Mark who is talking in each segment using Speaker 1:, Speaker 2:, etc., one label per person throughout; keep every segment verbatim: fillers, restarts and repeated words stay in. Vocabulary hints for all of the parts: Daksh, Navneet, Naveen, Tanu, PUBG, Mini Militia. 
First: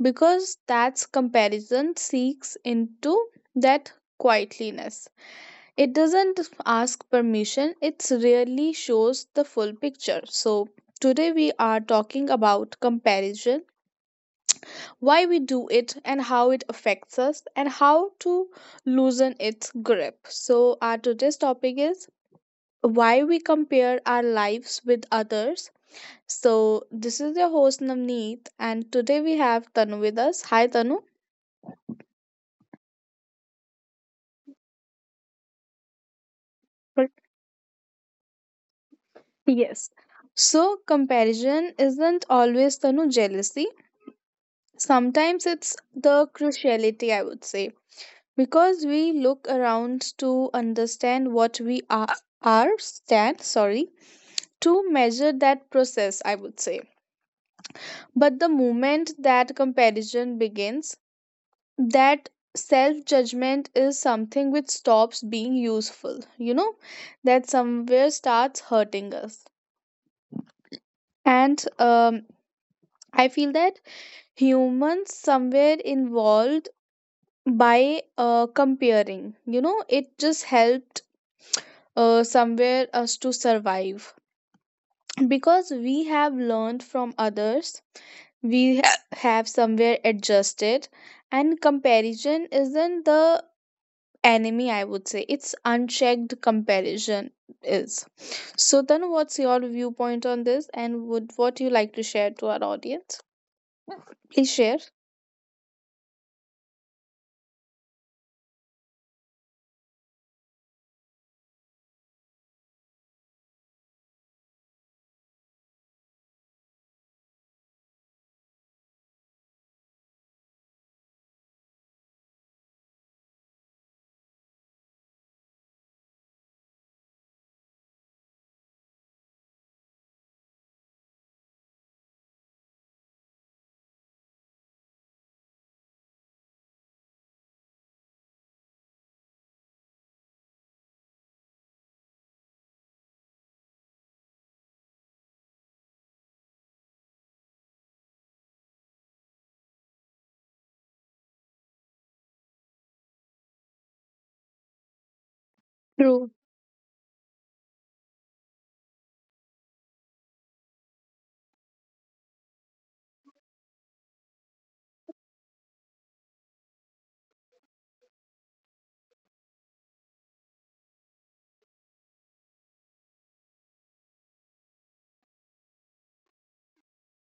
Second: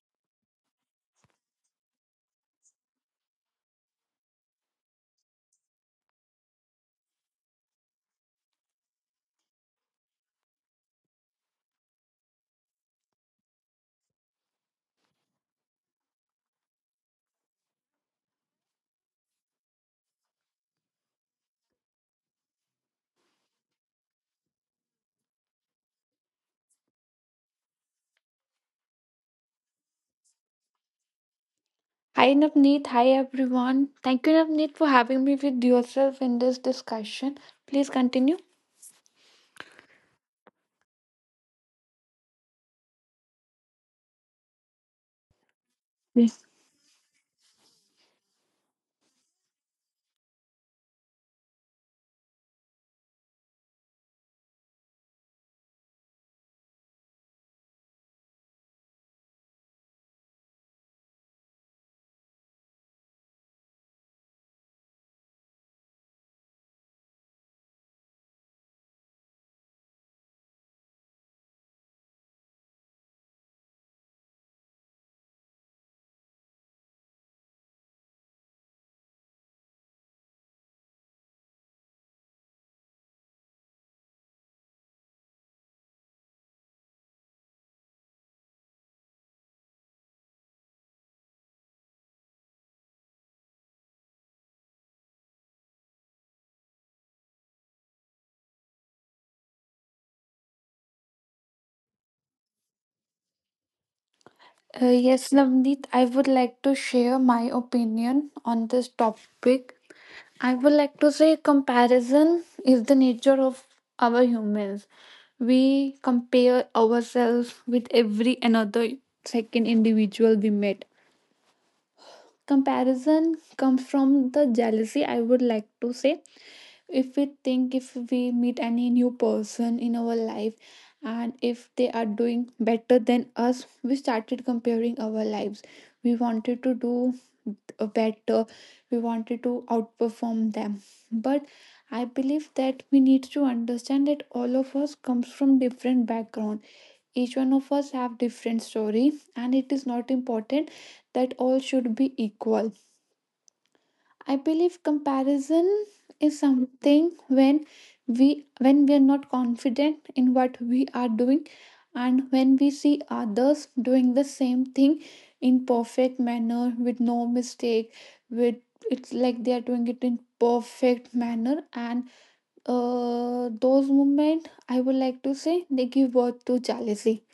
Speaker 1: Because that's comparison seeks into that quietliness. It doesn't ask permission, it really shows the full picture. So, today we are talking about comparison, why we do it, and how it affects us, and how to loosen its grip. So, our today's topic is why we compare our lives with others. So, this is your host Navneet, and today we have Tanu with us. Hi, Tanu.
Speaker 2: Hi Navneet, hi everyone. Thank you Navneet for having me with yourself in this discussion. Please continue.
Speaker 1: Yes, so, comparison isn't always Tanu jealousy. Sometimes it's the
Speaker 2: Yes.
Speaker 1: cruciality, I would say, because we look around to understand what we are, are stand, sorry, to measure that process, I would say. But the moment that comparison begins, that self judgment is something which stops being useful, you know, that somewhere starts hurting us. And um, I feel that humans somewhere involved by uh, comparing you know it just helped uh, somewhere us to survive because we have learned from others we ha- have somewhere adjusted, and comparison isn't the enemy, I would say. It's unchecked comparison is. So then what's your viewpoint on this, and would what you like to share to our audience? Please share.
Speaker 2: Uh, yes, Navneet, I would like to share my opinion on this topic. I would like to say comparison is the nature of our humans. We compare ourselves with every another second individual we meet. Comparison comes from the jealousy, I would like to say. If we think, if we meet any new person in our life and if they are doing better than us, we started comparing our lives. We wanted to do uh, better. We wanted to outperform them, but I believe that we need to understand that all of us comes from different background. Each one of us have different story and it is not important that all should be equal. I believe comparison
Speaker 1: True.
Speaker 2: is something when we when we are not confident in what we are doing, and when we see others doing the same thing in perfect manner with no mistake, with, it's like they are doing it in perfect manner, and uh, those moments, I would like to say, they give birth to jealousy.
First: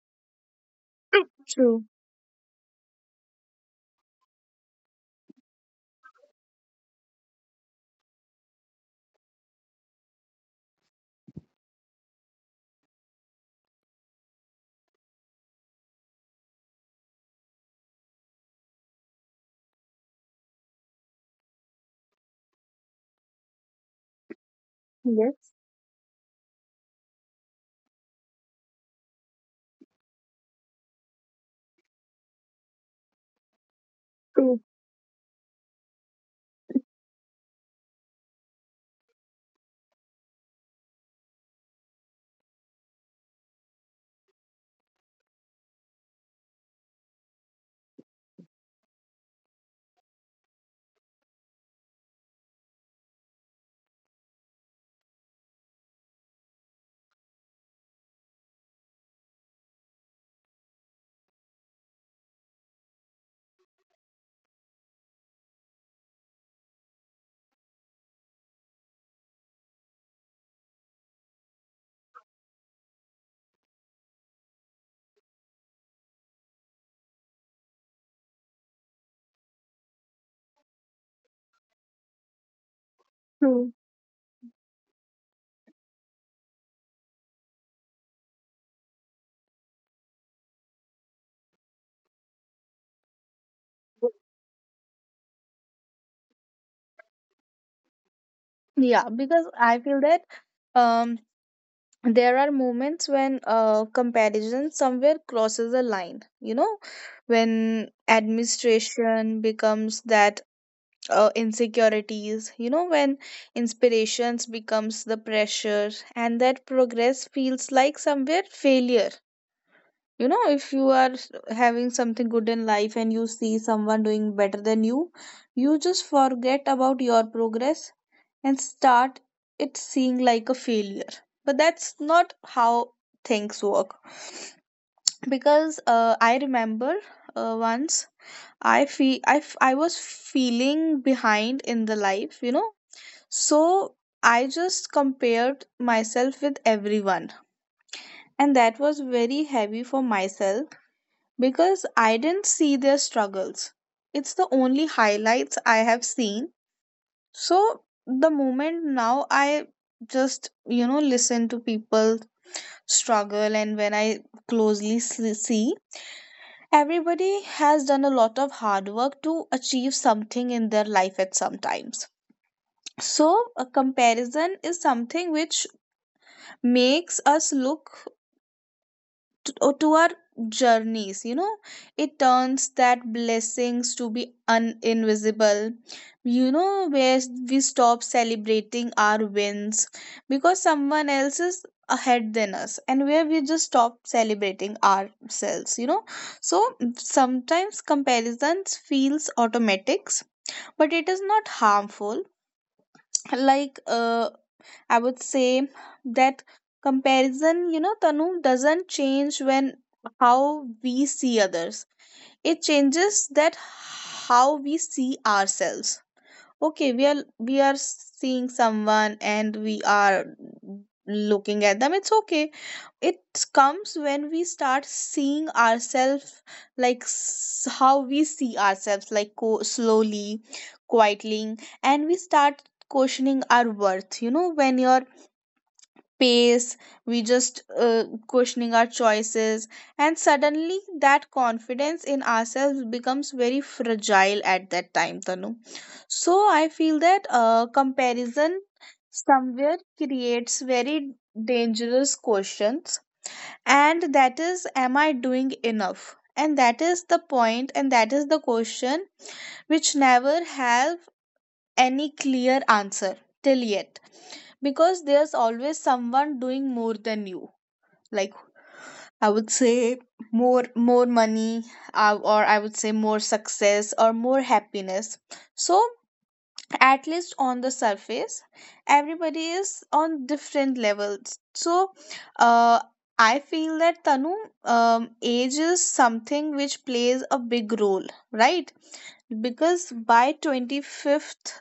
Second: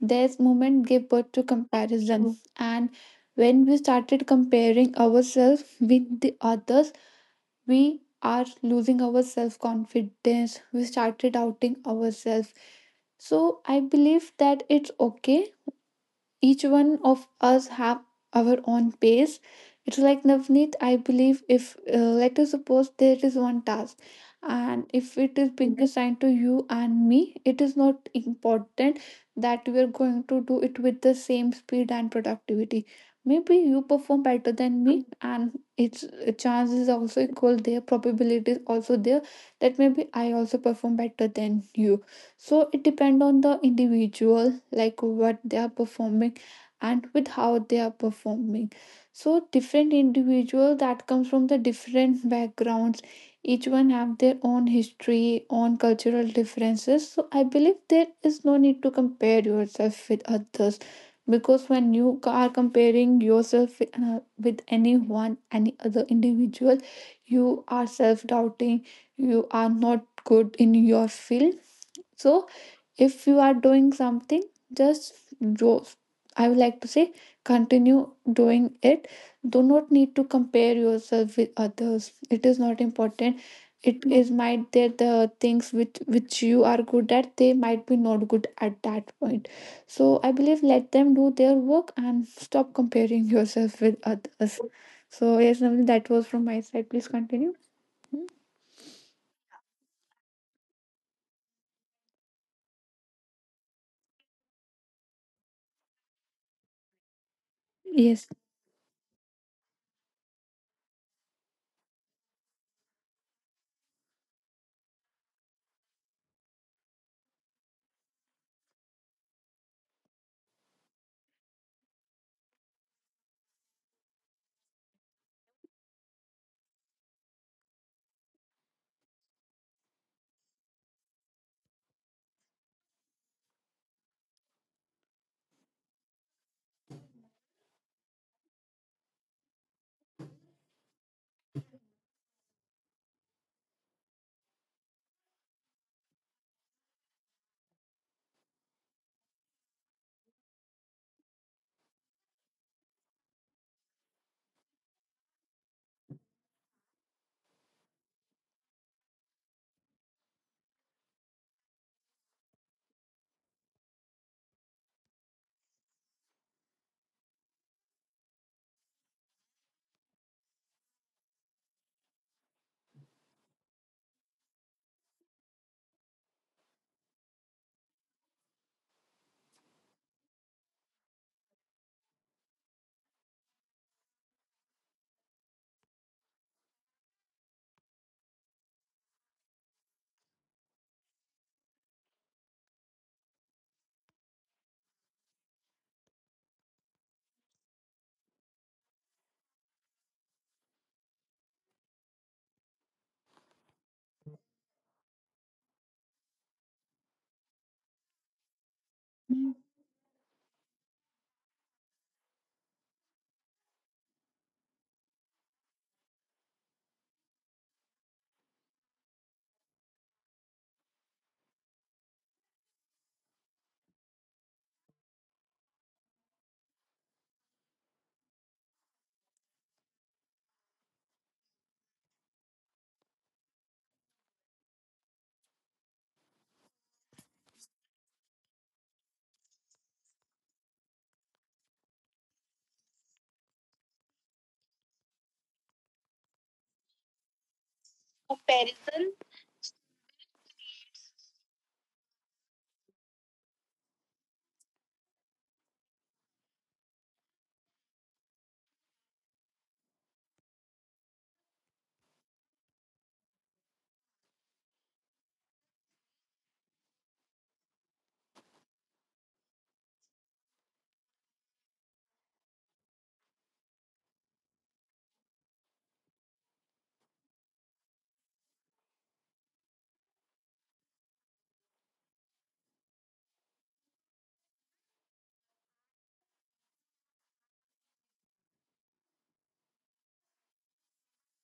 Speaker 2: This moment give birth to
Speaker 1: True.
Speaker 2: comparison. Mm. And when we started comparing ourselves with the others, we are losing our self confidence, we started doubting ourselves. So I believe that it's okay. Each one of us have our own pace. It's like, Navneet, I believe if, uh, let us suppose there is one task and if it is
Speaker 1: Yes.
Speaker 2: being, Mhm, assigned to you and me, it is not important that we are going to do it with the same speed and productivity. Maybe you perform better
Speaker 1: True.
Speaker 2: than me. Mhm. And its uh, chances also equal, there probability is also there that maybe I also perform better than you. So it depend on the individual, like what they are performing and with how they are performing. So different individual that comes from the different backgrounds, each one have their own history, own cultural differences. So I believe there is no need to compare yourself with others, because when you are comparing yourself uh, with anyone, any other individual, you are self doubting, you are not good in your field. So if you are doing something, just do, I would like to say, continue doing it. Do not need to compare yourself with others, it is not important.
Speaker 1: True.
Speaker 2: It is might that the things which which you are good at, they might be not good at that point. So I believe let them do their work and stop comparing yourself with others. So yes, Navneet, that was from my side, please continue. Hmm?
Speaker 1: Yeah, because I feel that um, there are moments when uh, comparison somewhere crosses a line, you know, when
Speaker 2: Yes.
Speaker 1: administration becomes that uh, insecurities, you know, when inspirations becomes the pressure and that progress feels like somewhere failure. You know, if you are having something good in life and you see someone doing better than you, you just forget about your progress and start it seeing like a failure. But that's not how things work, because uh, I remember uh, once I feel I, f- I was feeling behind in the life, you know. So I just compared myself with everyone, and that was very heavy for myself because I didn't see their struggles. It's the only highlights I have seen. So the moment now I just, you know, listen to people struggle, and when I closely s- see everybody has done a lot of hard work to achieve something in their life at some times. So a comparison is something which makes us look to, or to our journeys, you know. It turns that blessings to be un- invisible, you know, where we stop celebrating our wins because someone else is ahead than us, and where we just stop celebrating ourselves, you know. So sometimes comparisons feels automatics, but it is not harmful. Like uh, I would say that comparison, you know, Tanu, doesn't change when how we see others. It changes that how we see ourselves. Okay, we are we are seeing someone and we are looking at them, it's okay. It comes when we start seeing ourselves, like s- how we see ourselves, like co- slowly, quietly, and we start questioning our worth, you know, when your pace, we just uh, questioning our choices, and suddenly that confidence in ourselves becomes very fragile at that time, Tanu. So I feel that uh, comparison
Speaker 2: Comparison.
Speaker 1: somewhere creates very dangerous questions, and that is, am I doing enough? And that is the point, and that is the question which never have any clear answer till yet, because there's always someone doing more than you. Like I would say, more more money, uh, or I would say more success or more happiness. So at least on the surface, everybody is on different levels. So uh, I feel that, Tanu, um, age is something which plays a big role, right? Because by twenty-fifth,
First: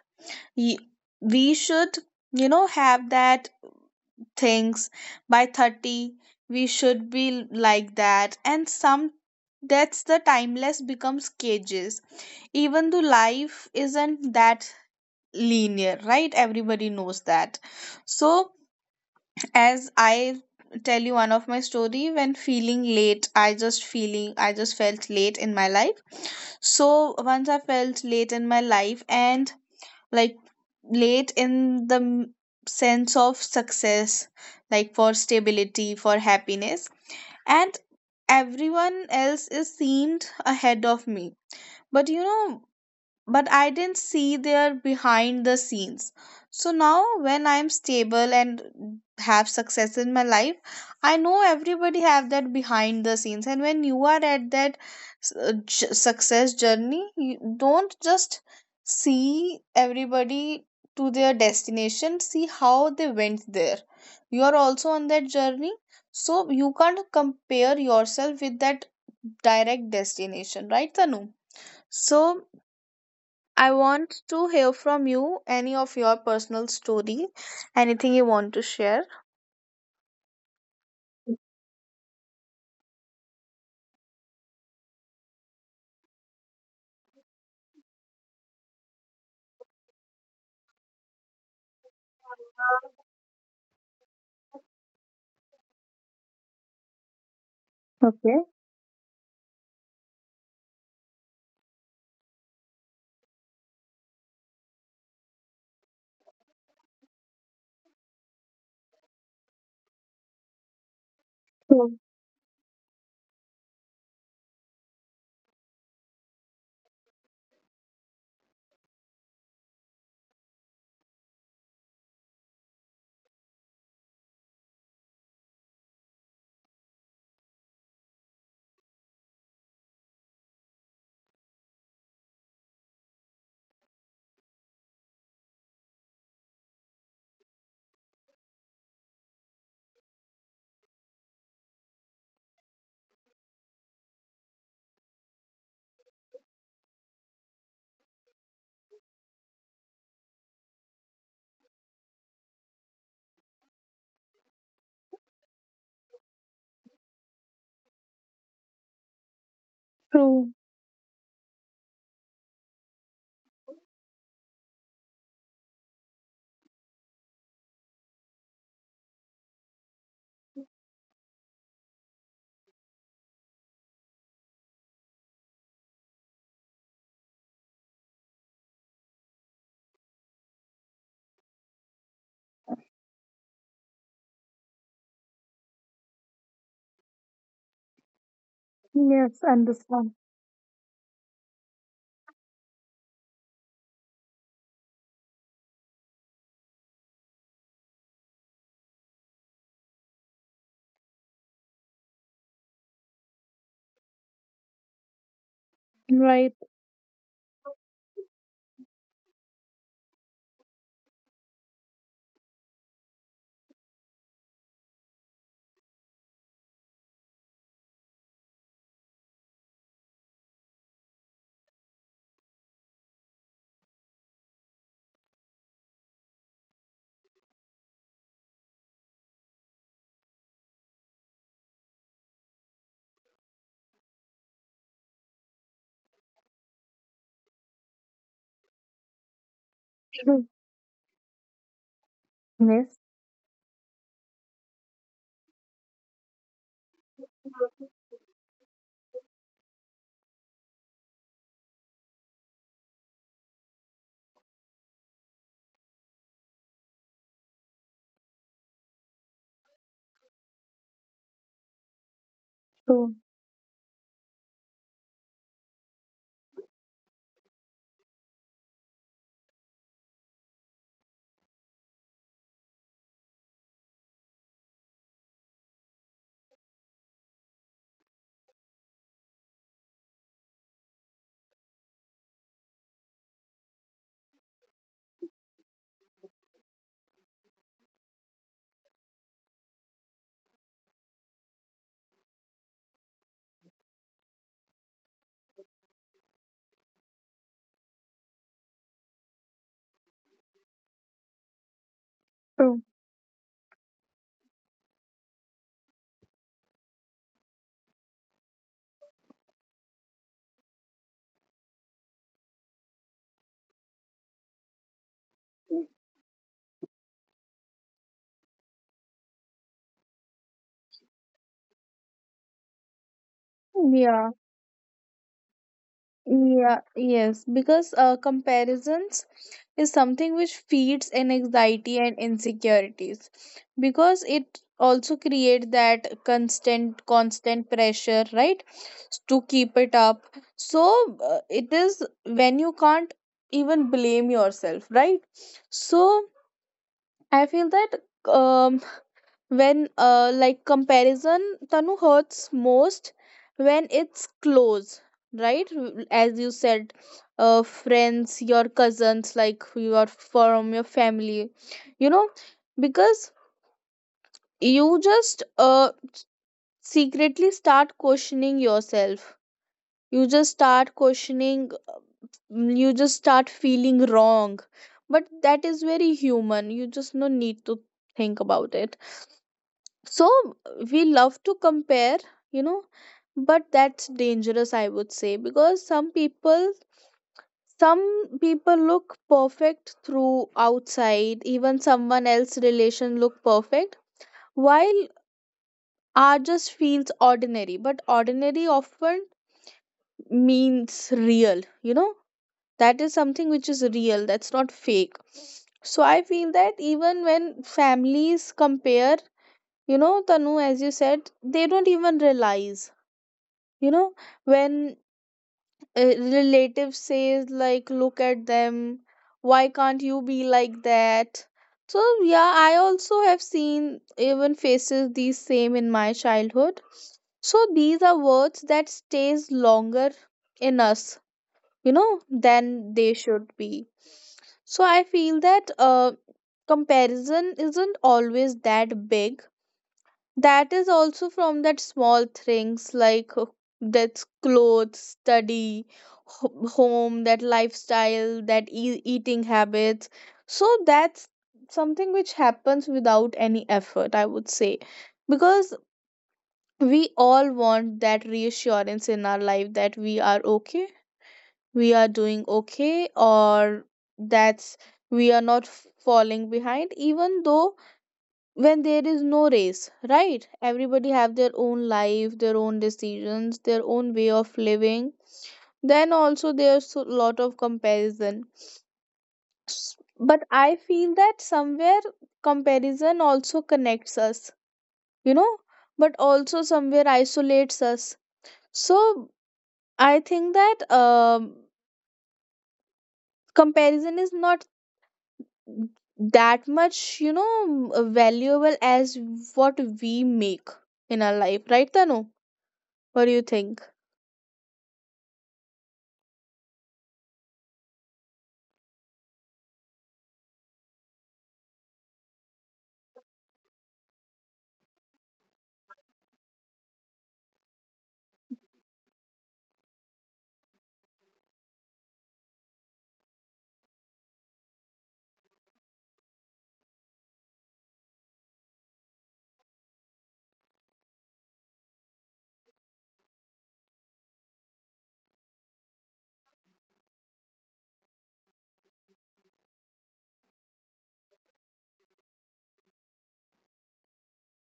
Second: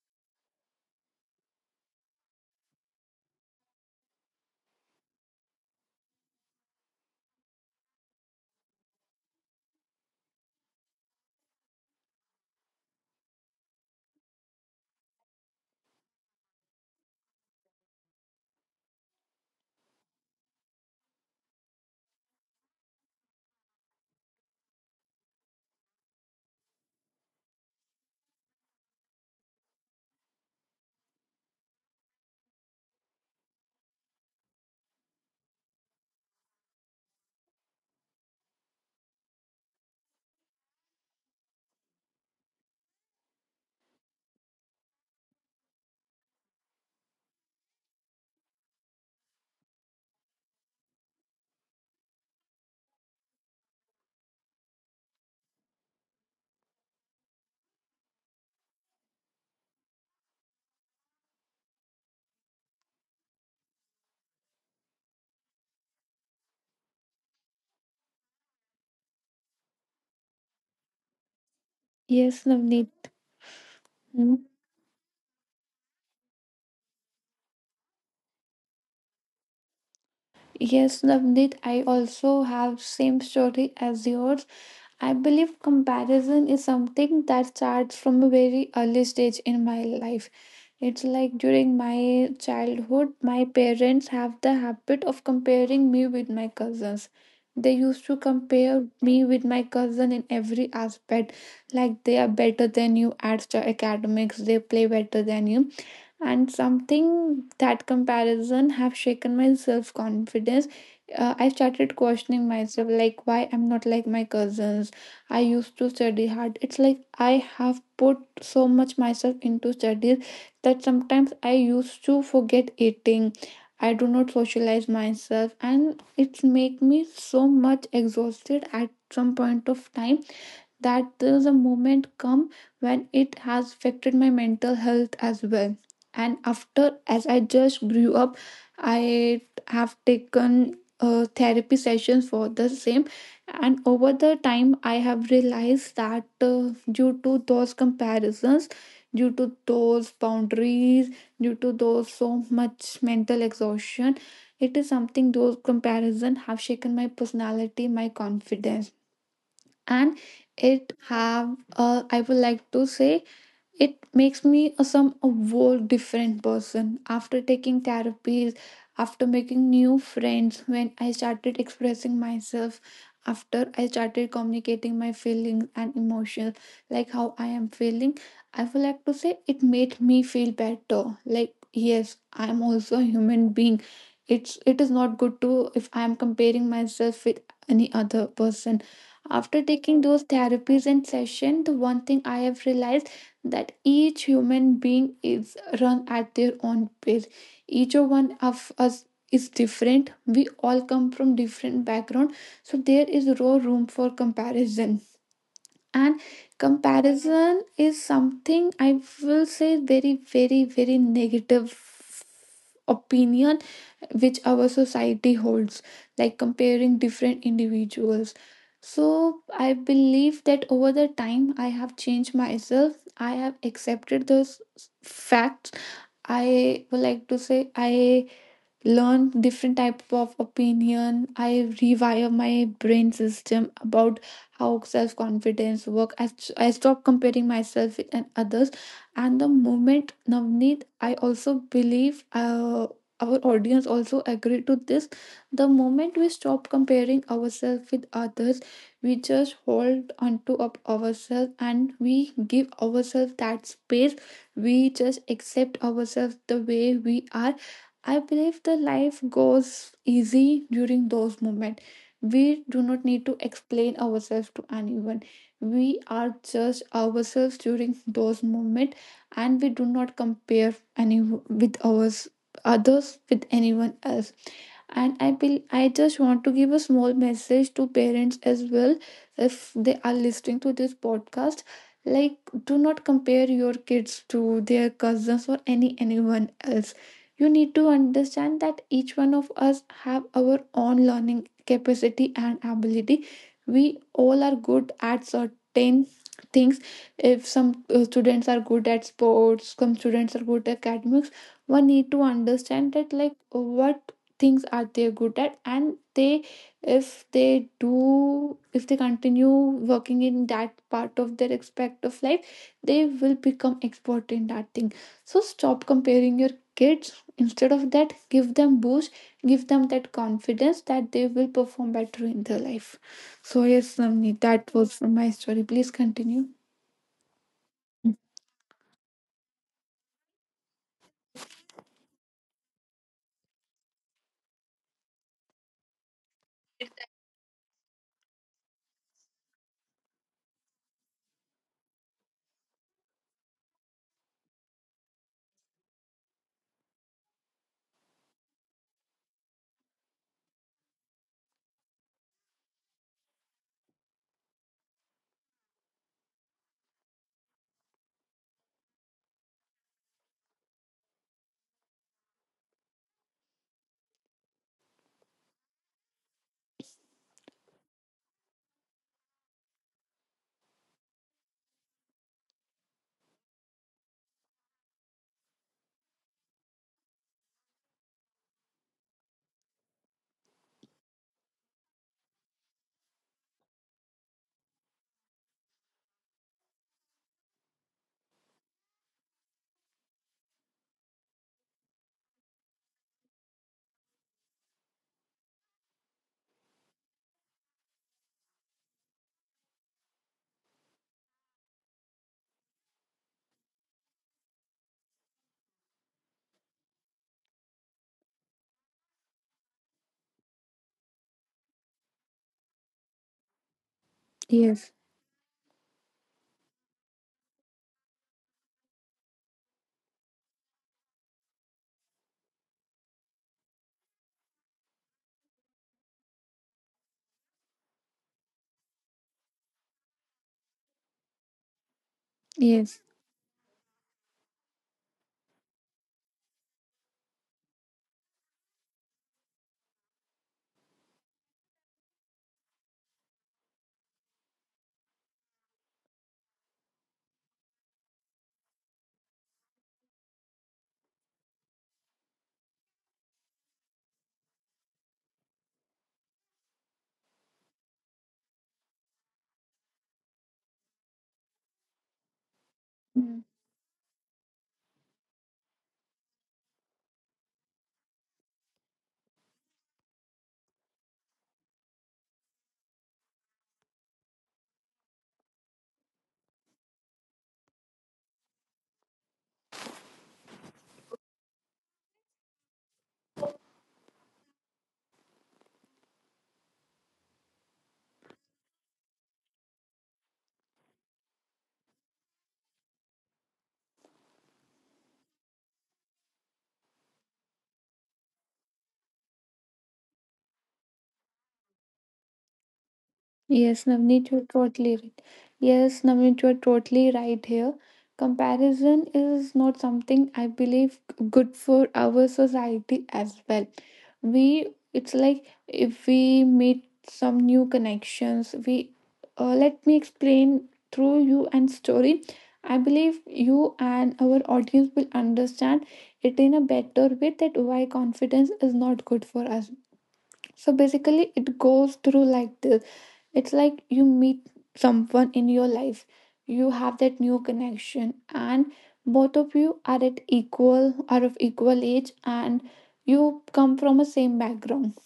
Speaker 1: y- we should, you know, have that things. By thirty, we should be like that, and some, that's the timeless becomes cages, even though life isn't that linear, right? Everybody knows that. So as I tell you one of my story, when feeling late, i just feeling i just felt late in my life. So once I felt late in my life, and like, late in the m- sense of success, like for stability, for happiness, and everyone else is seemed ahead of me. But you know, but I didn't see their behind the scenes. So now, when I'm stable and have success in my life, I know everybody have that behind the scenes. And when you are at that s- uh, j- success journey, you don't just see everybody to their destination. See how they went there. You are also on that journey, so you can't compare yourself with that direct destination, right, Tanu? So
Speaker 2: Yes, Navneet.
Speaker 1: I want
Speaker 2: Hmm?
Speaker 1: to hear from you any of your personal story, anything you want to share.
Speaker 2: Yes, Navneet, I also have same story as yours. I believe comparison is something that starts from a very early stage in my life. It's like during my childhood, my parents have the habit of comparing me with my cousins. They used to
Speaker 1: Okay.
Speaker 2: compare me with my cousin in every aspect. Like they are better than you at st- academics, they play better than you, and something, that comparison have shaken my self confidence. uh, I started
Speaker 1: True.
Speaker 2: questioning myself, like why I'm not like my cousins. I used to study hard, it's like I have put so much myself into studies that sometimes I used to forget eating. I do not socialize myself and it make me so much exhausted at some point of time, that there's a moment come when it has affected my mental health as well. And after, as I just grew up, I have taken uh, therapy sessions for the same, and over the time I have realized that uh, due to those comparisons, due to those boundaries, due to those so much mental exhaustion, it is something, those comparison have shaken my personality, my confidence. And
Speaker 1: True.
Speaker 2: it have, uh, I would like to say, it makes me a some a whole different person. After taking therapies, after making new friends, when I started expressing myself, after I started communicating my feelings and emotions, like how I am feeling. I would like to say it made me feel better. Like yes, I am also a human being. It's it is not good to if I am comparing myself with any other person.
Speaker 1: Yes,
Speaker 2: After taking those
Speaker 1: understand.
Speaker 2: therapies and session, the one thing I have realized, that each human being is run at their own pace. Each one of us is different, we all come from different background, so there is no room for comparison. And
Speaker 1: Right.
Speaker 2: comparison is something, I will say, very very very negative opinion, which our society holds, like comparing different individuals. So I believe that over the time, I have changed myself. I have accepted those facts. I would like to say I learn different type of opinion, I rewire my brain system about how self-confidence work. I, I stop comparing myself with and others. And the moment,
Speaker 1: True.
Speaker 2: Navneet, I also believe uh,
Speaker 1: Yes.
Speaker 2: our audience also agree to this, the moment we stop comparing ourselves with others, we just hold onto up ourselves and we give ourselves that space, we just accept ourselves the way we are. I believe the life goes easy during those moments. We do not need
Speaker 1: True.
Speaker 2: to explain ourselves to anyone. We are just ourselves during those moments, and we do not compare any with ours, others with anyone else. And i will i just want to give a small message to parents as well, if they are listening to this podcast, like do not compare your kids to their cousins or any anyone else. You need to understand that each one of us have our own learning capacity and ability. We all are good at certain things. If some uh, students are good at sports, some students are good at academics, one need to understand
Speaker 1: True.
Speaker 2: that, like what things are they good at, and they, if they do if they continue working in that part of their aspect of life, they will become expert in that thing. So stop comparing your kids. Instead of that, give them boost, give them that confidence that they will perform better in their life. So yes, Namni,
Speaker 1: Yeah.
Speaker 2: that was my story, please continue.
Speaker 1: Yeah, yes, because uh, comparisons is something which feeds in anxiety and insecurities, because it also creates that constant constant pressure, right, to keep it up. So uh, it is when you can't even blame yourself, right? So I feel that um when uh, like comparison, Tanu, hurts most when it's close, right? As you said, uh, friends, your cousins, like you are from your family, you know, because you just uh, secretly start questioning yourself, you just start questioning, mm, you just start feeling wrong. But that is very human, you just no need to think about it. So we love to compare, you know, but that's dangerous, I would say, because some people, some people look perfect through outside, even someone else relation look perfect, while ours just feels ordinary. But ordinary often means real, you know, that is something which is real, that's not fake. So I feel that even when families compare, you know, Tanu, as you said, they don't even realize, you know,
Speaker 2: Yes.
Speaker 1: when uh, relatives says, like, look at them, why can't you be like that? So yeah, I also have seen, even faces these same in my childhood. So these are words that stays longer in us, you know, than
Speaker 2: Yes.
Speaker 1: they should be. So I feel that uh, comparison isn't always that big. That is also from that small things, like uh, that's clothes, study, ho- home, that lifestyle, that e- eating habits. So that's something which happens without any effort, I would say. Because we all want that reassurance in our life that we are okay, we are doing okay, or that's we are not falling behind, even though when there is no race, right? Everybody have their own life, their own decisions, their own way of living, then also there's a lot of comparison. S- but I feel that somewhere comparison also connects us, you know, but also somewhere isolates us. So I think that um, comparison is not that much, you know, valuable as what we make in our life, right, Tanu?
Speaker 2: Yes,
Speaker 1: What do you
Speaker 2: Navneet, you're
Speaker 1: think?
Speaker 2: totally right. Yes, Navneet, you're totally right here. Comparison is not something I believe good for our society as well. We, it's like if we meet some new connections, we, uh, let me explain through you and story. I believe you and our audience will understand it in a better way, that why confidence is not good for us. So basically, it goes through like this. It's like you meet someone in your life, you have that new connection, and both of you are at equal, are of equal age, and you come from a same background.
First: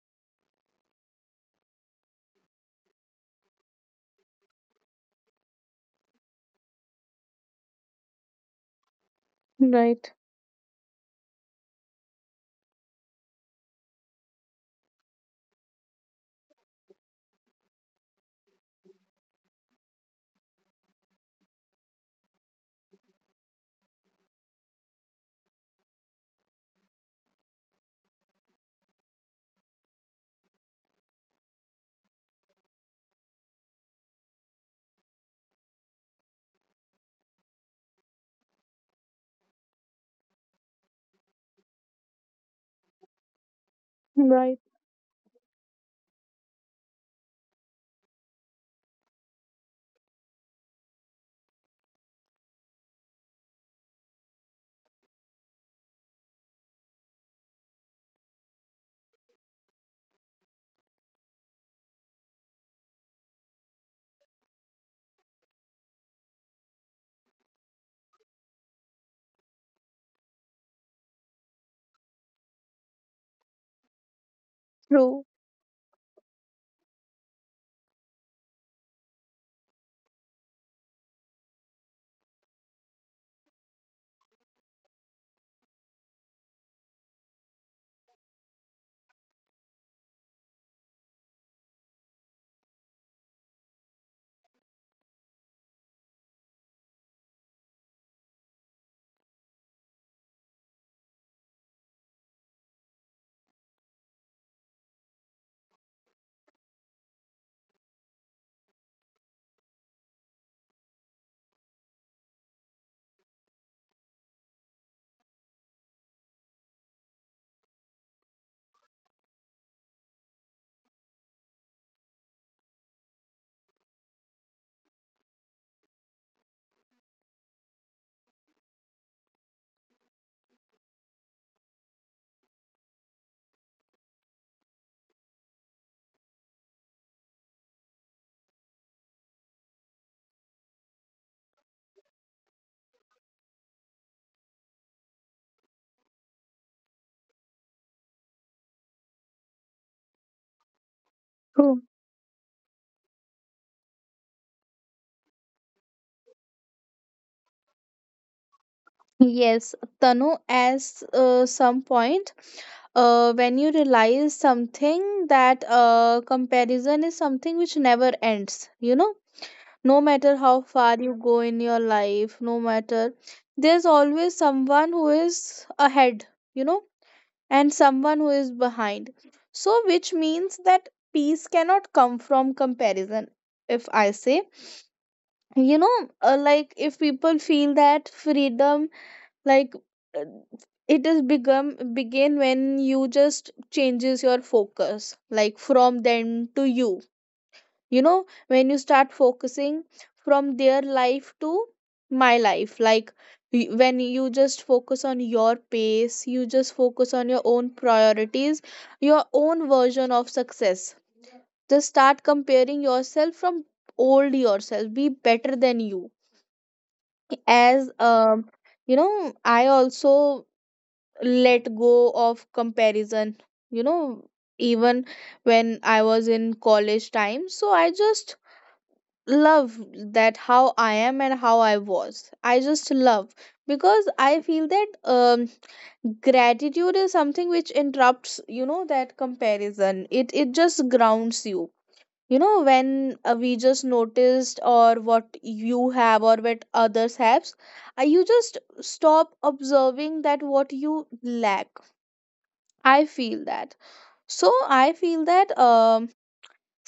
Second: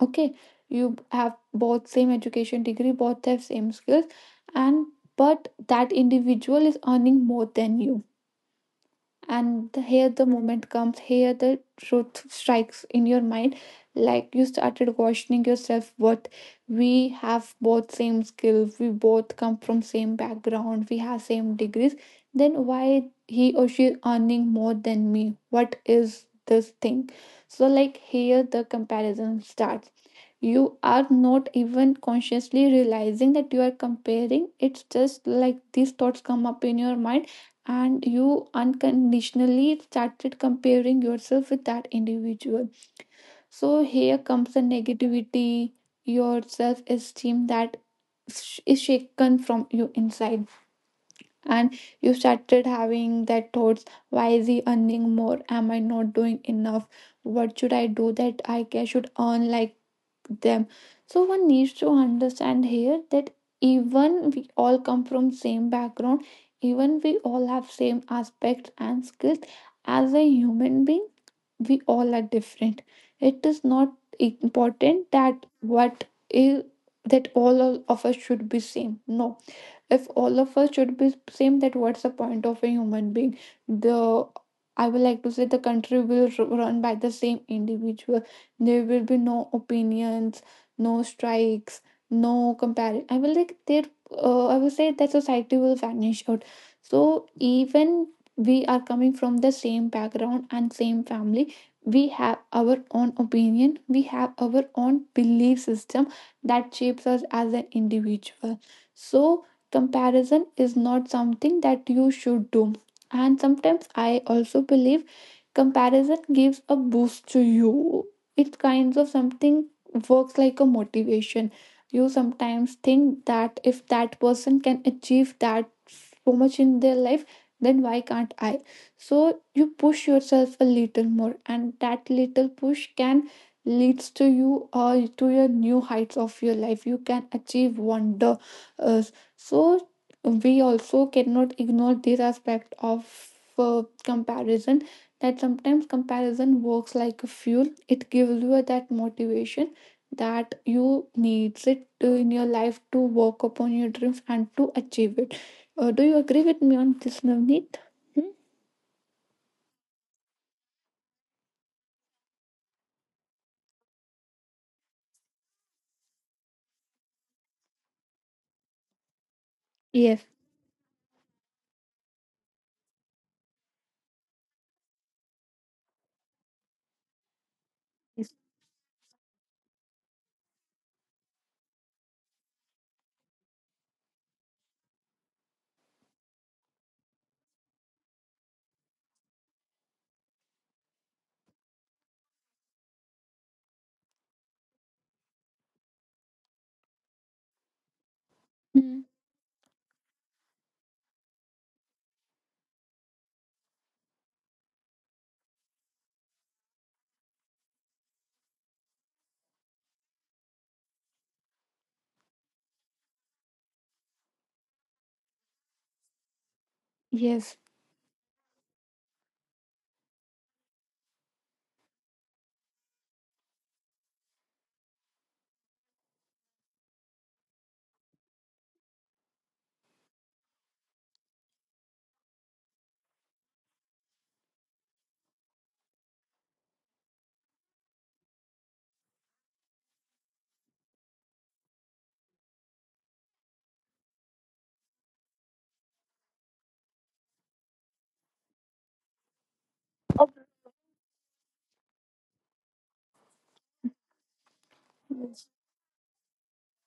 Speaker 2: Okay. You have both same education degree, both have same skills, and but that individual is earning more than you, and the-
Speaker 1: Right,
Speaker 2: here the moment comes, here the truth strikes in your mind, like you started questioning yourself, what, we have both same skills, we both come from same background, we have same degrees, then why he or she earning more than me, what is this thing. So like here the comparison starts. You are not even consciously realizing that you are comparing, it's just like these thoughts come up in your mind, and you unconditionally started comparing yourself with that individual. So here comes
Speaker 1: right,
Speaker 2: the negativity, your self esteem that sh- is shaken from you inside. And you started having that thoughts, why is he earning more? Am I not doing enough? What should I do that I ca- should earn like them. So one needs to understand here that even we all come from same background, even we all have same aspects and skills, as a human being we all are different. It is not important
Speaker 1: true,
Speaker 2: that what is, that all of us should be same. No. If all of us should be same, that what's the point of a human being. The, I would like to say, the country will r- run by the same individual, there will be no opinions, no strikes, no comparison. I will like there, uh, I will say that society will vanish out. So even we are coming from the same background and same family, we have our own opinion, we have our own belief system that shapes us as an individual. So comparison is not something that you should do. And sometimes I also believe comparison gives a boost to you, it kinds of something works like a motivation. You sometimes think that if that person can achieve that so much in their life, then why can't I. So you push yourself a little more, and that little push can leads to you or to your new heights of your life, you can achieve wonder. Uh, so we also cannot ignore this aspect of uh, comparison, that sometimes comparison works like a fuel. It gives you that motivation that you
Speaker 1: true.
Speaker 2: needs it to- in your life to work upon your dreams and to achieve it. Uh, do you agree with me on this, Navneet? Hmm?
Speaker 1: Yes, Tanu, as uh, some point, uh, when you realize something that uh, comparison is something which never ends, you know, no matter
Speaker 2: Yes.
Speaker 1: how far you go in your life, no matter, there's always someone who is ahead, you know, and someone who is
Speaker 2: Yes.
Speaker 1: behind. So, which means that peace cannot come from comparison, if I say, you know, uh, like if people feel that freedom, like uh, it is become begin when you just changes your focus, like from them to you, you know, when you start
Speaker 2: Hmm.
Speaker 1: focusing from their life to my life, like y- when you just focus on your pace, you just focus on your own priorities, your own version of success. Just start comparing yourself from old yourself, be better than you.
Speaker 2: Yes.
Speaker 1: As um you know, I also let go of comparison, you know, even when I was in college time. So I just love that how I am and how I was, I just love, because I feel that um gratitude is something which interrupts, you know, that comparison, it it just grounds you, you know, when uh, we just noticed or what you have or what others have, uh, you just stop observing that
Speaker 2: Okay.
Speaker 1: what you lack, I feel that. So I feel
Speaker 2: Yes.
Speaker 1: that um,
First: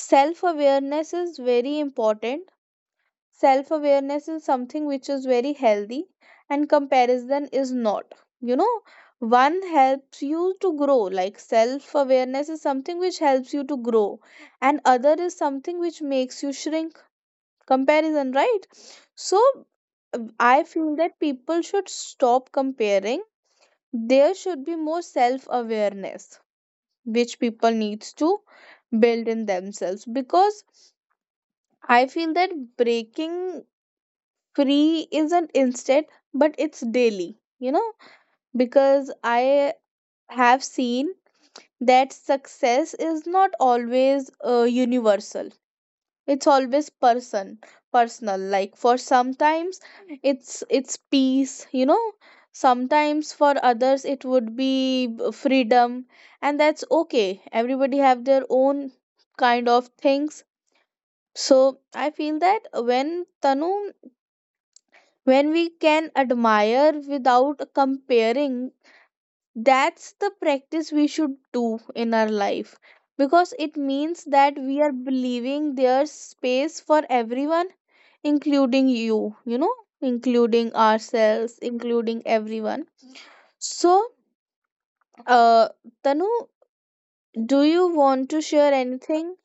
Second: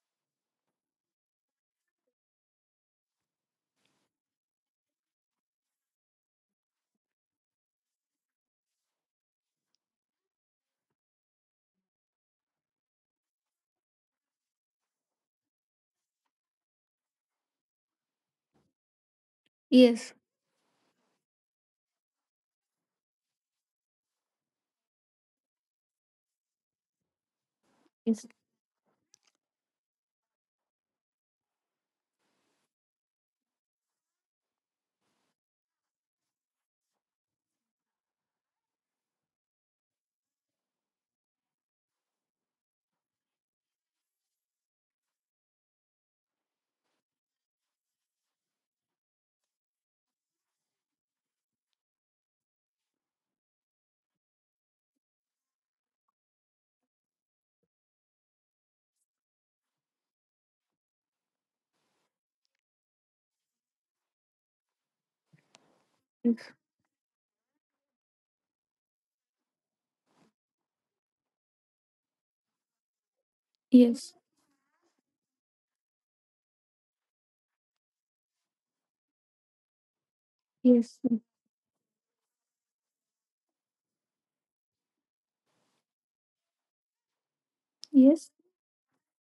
Speaker 1: self awareness is very important. Self awareness is something which is very healthy, and comparison is not, you know. One helps you to grow, like self awareness is something which helps you to grow, and other is something which makes you shrink, comparison, right? So
Speaker 2: Yes.
Speaker 1: uh, I feel that people should stop comparing. There should be more self awareness, which people needs
Speaker 2: Yes.
Speaker 1: to build in themselves, because I feel that breaking free isn't instant, but it's daily, you know, because I have seen that success is not always uh, universal. It's always person, personal. Like for sometimes it's it's peace, you know, sometimes for others it would be b- freedom, and that's okay. Everybody have their own kind of things. So I feel that when, Tanu, when we can
Speaker 2: Yes.
Speaker 1: admire without comparing, that's the practice we should do in our life, because it
Speaker 2: Yes.
Speaker 1: means that we are believing there's space for everyone, including you, you know, including
Speaker 2: Yes.
Speaker 1: ourselves, including everyone. So, uh, Tanu, do you want to
Speaker 2: Yes.
Speaker 1: share anything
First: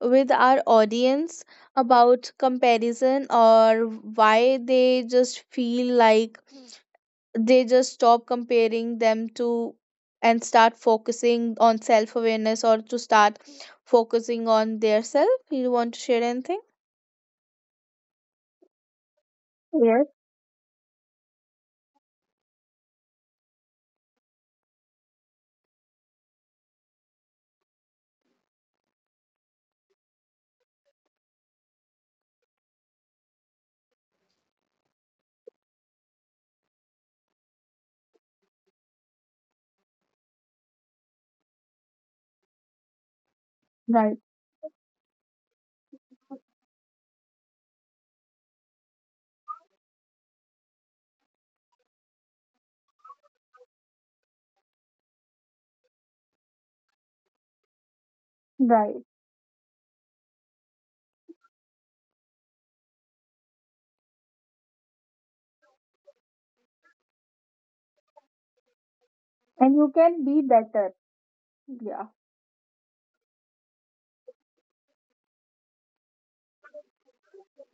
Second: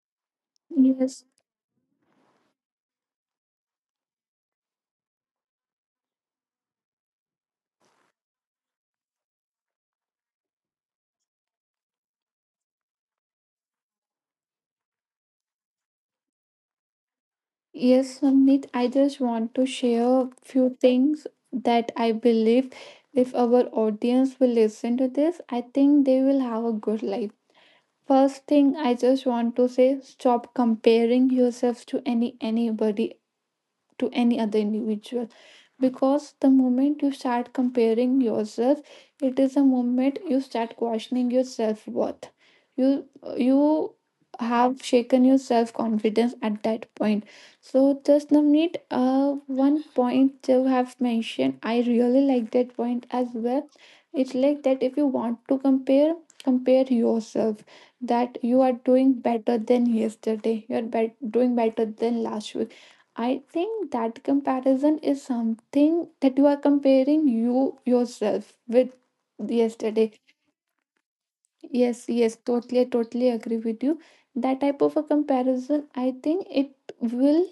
Speaker 1: with our
Speaker 2: Yes.
Speaker 1: audience about comparison, or why they just feel like they just stop comparing them to, and start focusing on self awareness, or to start focusing on their self? You want to share anything?
Speaker 2: Yes, Samnit, I just want to
Speaker 1: Yes,
Speaker 2: share few things that I believe if our audience will listen to this, I think they will have a good life. First thing I just want to say, stop comparing yourself to any anybody to any other individual, because the moment you start comparing yourself it is the moment you start questioning your self-worth. You you
Speaker 1: right,
Speaker 2: have shaken your self-confidence at that point. So just Navneet, uh, one point you have mentioned, I really like that point as well. It's like that if you want to compare, compare yourself that you are
Speaker 1: right.
Speaker 2: doing better than yesterday, you are bet doing better than last week. I think that comparison is something that you are comparing you yourself with
Speaker 1: And you can
Speaker 2: yesterday.
Speaker 1: be better. Yeah.
Speaker 2: Yes, yes, totally, totally agree with you. That type of a comparison, I think it will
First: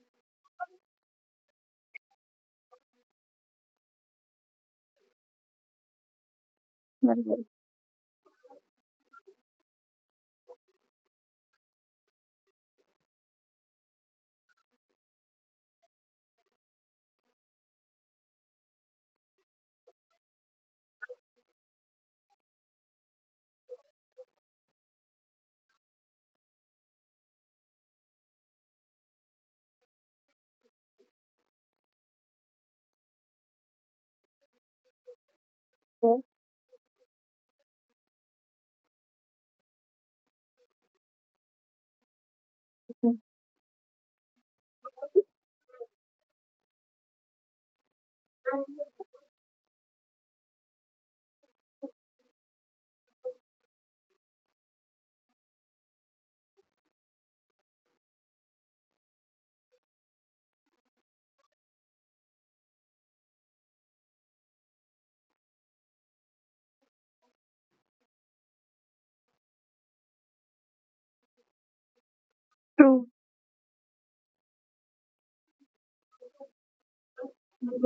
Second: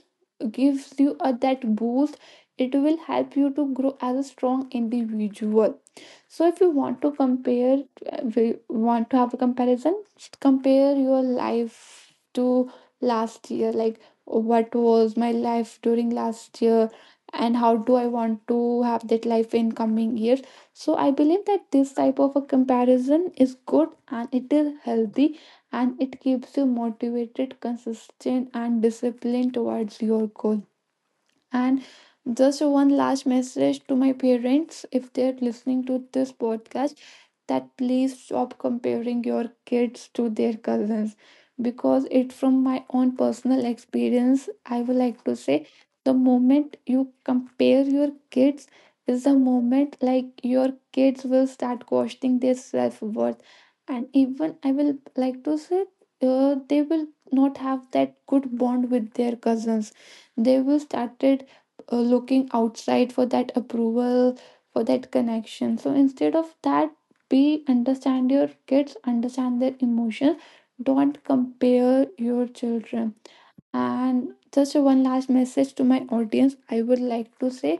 Speaker 2: gives you a that boost. It will help you to grow as a strong individual. So if you want to
Speaker 1: True.
Speaker 2: compare, uh, we want to have a comparison, just compare your life to last year. Like, what was my life during last year, and how do I want to have that life in coming years? So I believe that this type of a comparison is good and it is healthy, and it keeps you motivated, consistent and disciplined towards your goal. And just one last message to my parents if they're listening to this podcast, that please stop comparing your kids to their cousins. Because it, from my own personal experience, I would like to say, the moment you compare your kids is the moment like your kids will start questioning their self-worth. And even I will like to say, uh, they will not have that good bond with their cousins. They will started uh, looking outside for that approval, for that connection. So instead of that, be understand your kids, understand their emotions, don't compare your children. And just one last message to my audience I would like to say,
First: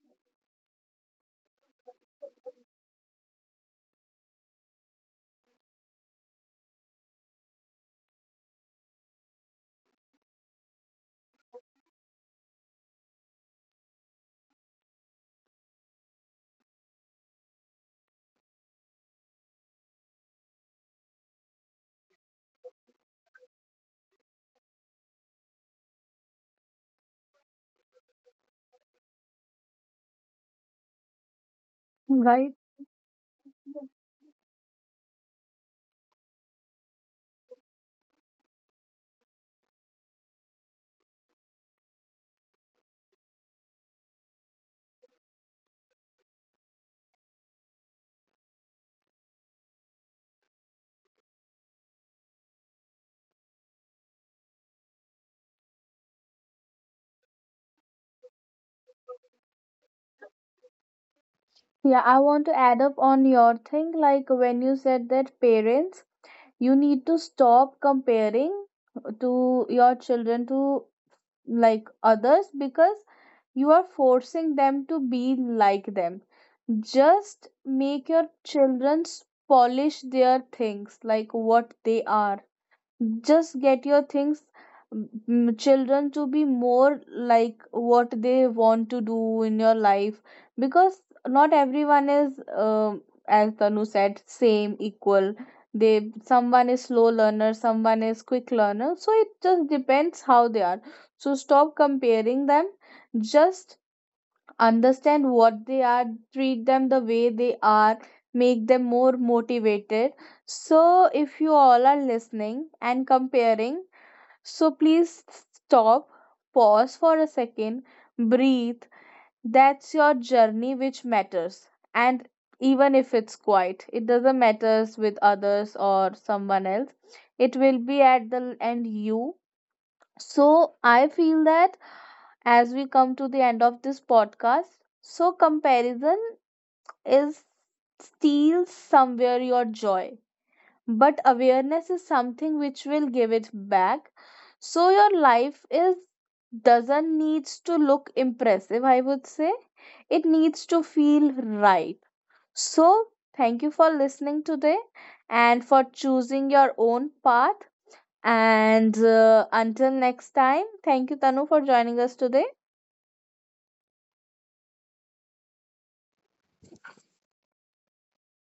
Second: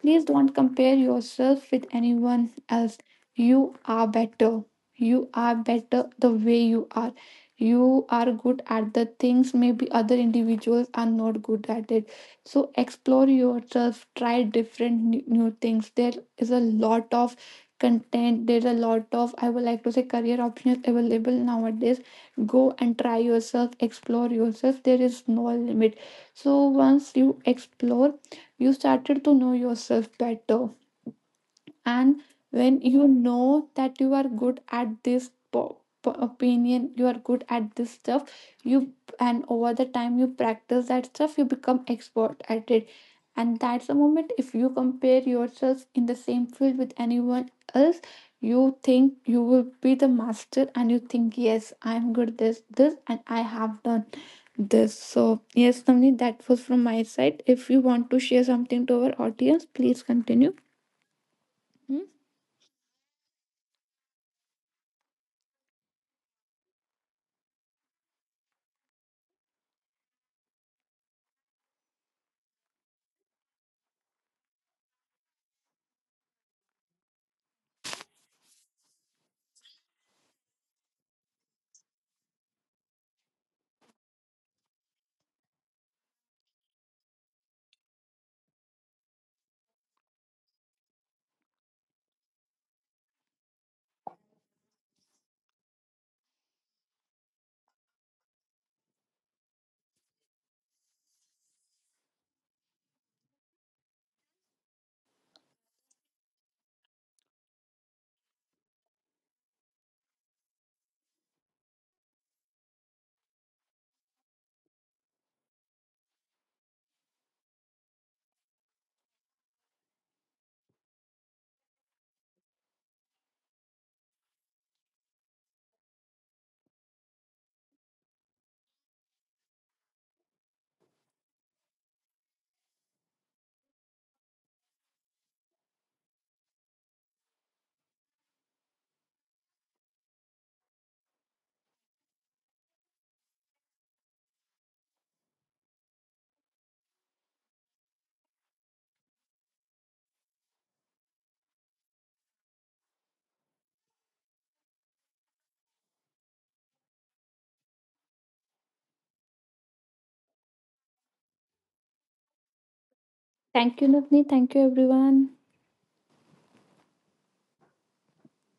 Speaker 2: please don't compare yourself with anyone else. You are better. You are better the way you are. You are good at the things maybe other individuals are not good at it. So explore yourself, try different new, new things. There is a lot of content, there's a lot of, I would like to say, career options available nowadays. Go and try yourself, explore yourself. There is no limit. So once you explore, you started to know yourself better, and
Speaker 1: Right.
Speaker 2: when you know that you are good at this po- po- opinion, you are good at this stuff, you and over the time you practice that stuff you become expert at it, and that's the moment if you compare yourself in the same field with anyone else, you think you will be the master and you think yes, I'm good at this, this, and I have done this. So yes Namni, that was from my side. If you want to share something to our audience, please continue.
Speaker 1: Yeah,
Speaker 2: Hmm.
Speaker 1: I want to add up on your thing. Like when you said that parents, you need to stop comparing to your children to like others, because you are forcing them to be like them. Just make your children polish their things like what they are. Just get your things, mm, children to be more like what they want to do in your life, because not everyone is um as Tanu said, same equal. They, someone is slow learner, someone is quick learner, so it just depends how they are. So stop comparing them, just understand what they are, treat them the way they are, make them more motivated. So if you all are listening and comparing, so please stop, pause for a second, breathe. That's your journey which matters, and even if it's quiet, it doesn't matters with others or someone else. It will be at the end you. So I feel that as we come to the end of this podcast. So, comparison is steals somewhere your joy, but awareness is something which will give it back. So, your life is doesn't needs to look impressive, I would say. It needs to feel right. So, thank you for listening today and for choosing your own path. And uh, until next time, thank you, Tanu, for joining us today.
Speaker 2: Thank you, Navneet. Thank you, everyone.